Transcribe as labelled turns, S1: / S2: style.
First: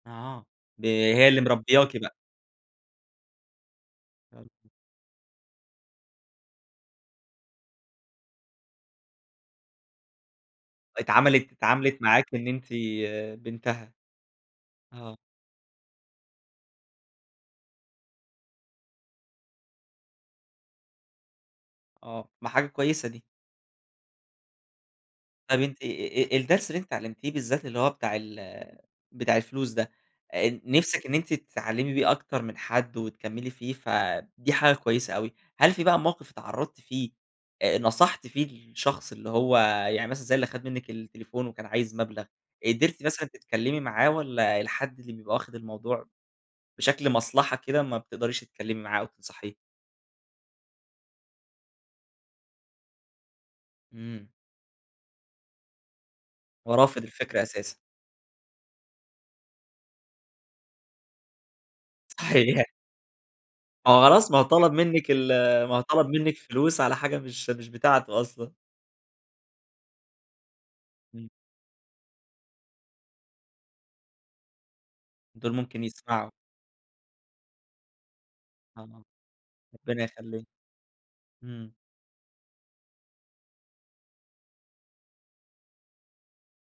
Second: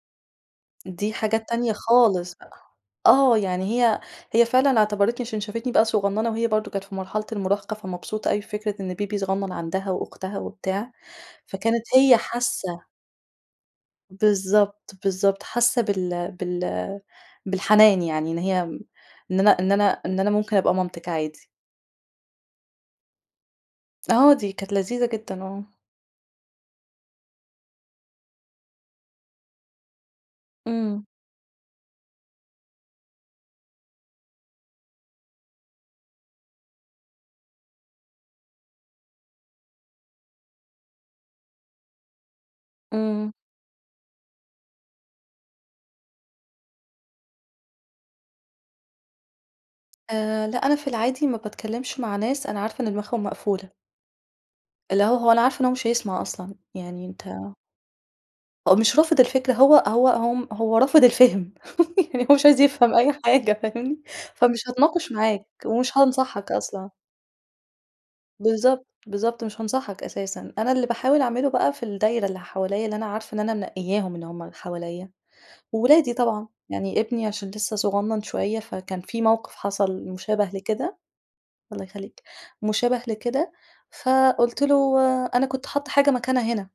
S1: آه، ب
S2: دي
S1: هي اللي
S2: حاجات تانية
S1: مربيّاكِ بقى.
S2: خالص بقى. آه، يعني هي هي
S1: حلو.
S2: فعلًا اعتبَرتني عشان شافتني بقى صغنّنة وهي برضه كانت في مرحلة المراهقة، فمبسوطة أوي بفكرة إن baby صغنّن عندها وأختها وبتاع،
S1: اتعمَلِت
S2: فكانت
S1: اتعاملِت
S2: هي
S1: معاكِ إن أنتِ
S2: حاسّة.
S1: بنتها.
S2: بالضبط،
S1: آه.
S2: بالضبط، حاسّة بال بال بالحنان، يعني إن هي م إن أنا إن أنا إن أنا ممكن أبقى مامتِك عادي.
S1: آه، ما حاجة كويسة دي.
S2: آه، دي كانت لذيذة جدًا،
S1: طيب،
S2: آه.
S1: أنتِ آآ الدرس اللي أنتِ اتعلّمتيه بالذات اللي هو بتاع ال بتاع الفلوس ده آآ،
S2: إمم.
S1: نفسِك إن أنتِ تتعلّمي بيه أكتر من حد، وتكملّي فيه ف دي حاجة كويسة أوي. هل في بقى موقِف اتعرّضتِ فيه آآ، نصَحتِ فيه الشخص اللي هو، يعني مثلًا زي اللي خَد منِك التليفون وكان عايز مبلَغ، قدِرتي مثلًا
S2: إمم.
S1: تتكلّمي معاه واَّلا الحد اللي بيبقى واخد الموضوع بشكل مصلحة كده ما بتقدريش تتكلّمي معاه أو تنصَحيه؟
S2: آآ، لأ، أنا في العادي ما باتكلّمش مع ناس أنا عارفة إن دماغهم مقفولة.
S1: إمم.
S2: اللي هو، هو أنا عارفة إن هو مش هيسمَع أصلًا،
S1: هو رافِض
S2: يعني أنت
S1: الفكرة أساسًا.
S2: هو مش رافِض الفكرة، هو هو م هو رافِض الفِهم يعني هو مش عايز
S1: صحيح.
S2: يفهَم أي حاجة،
S1: ما هو
S2: فاهمني؟
S1: خلاص، ما هو
S2: فمش
S1: طلَب منِك
S2: هاتناقش
S1: ال
S2: معاك
S1: ما هو
S2: ومش
S1: طلَب منِك
S2: هانصحَك
S1: فلوس
S2: أصلًا.
S1: على حاجة مش مش بتاعته أصلًا.
S2: بالضبط، بالضبط، مش هانصَحك أساسًا. أنا اللي باحاول
S1: إمم.
S2: أعمله بقى في الدايرة اللي حواليّا اللي أنا عارفة إن أنا منقيّاهم، إن هُم حواليا
S1: دول ممكن
S2: وولادي
S1: يسمَعوا.
S2: طبعًا، يعني ابني عشان لسه صغنّن شوية فكان
S1: آه،
S2: في موقِف
S1: ربنا
S2: حصَل
S1: يخلّيه،
S2: مشابه لكده
S1: إمم.
S2: الله يخلّيك، مشابِه لكده فقُلت له أنا كنت حاطّة حاجة مكانها هنا.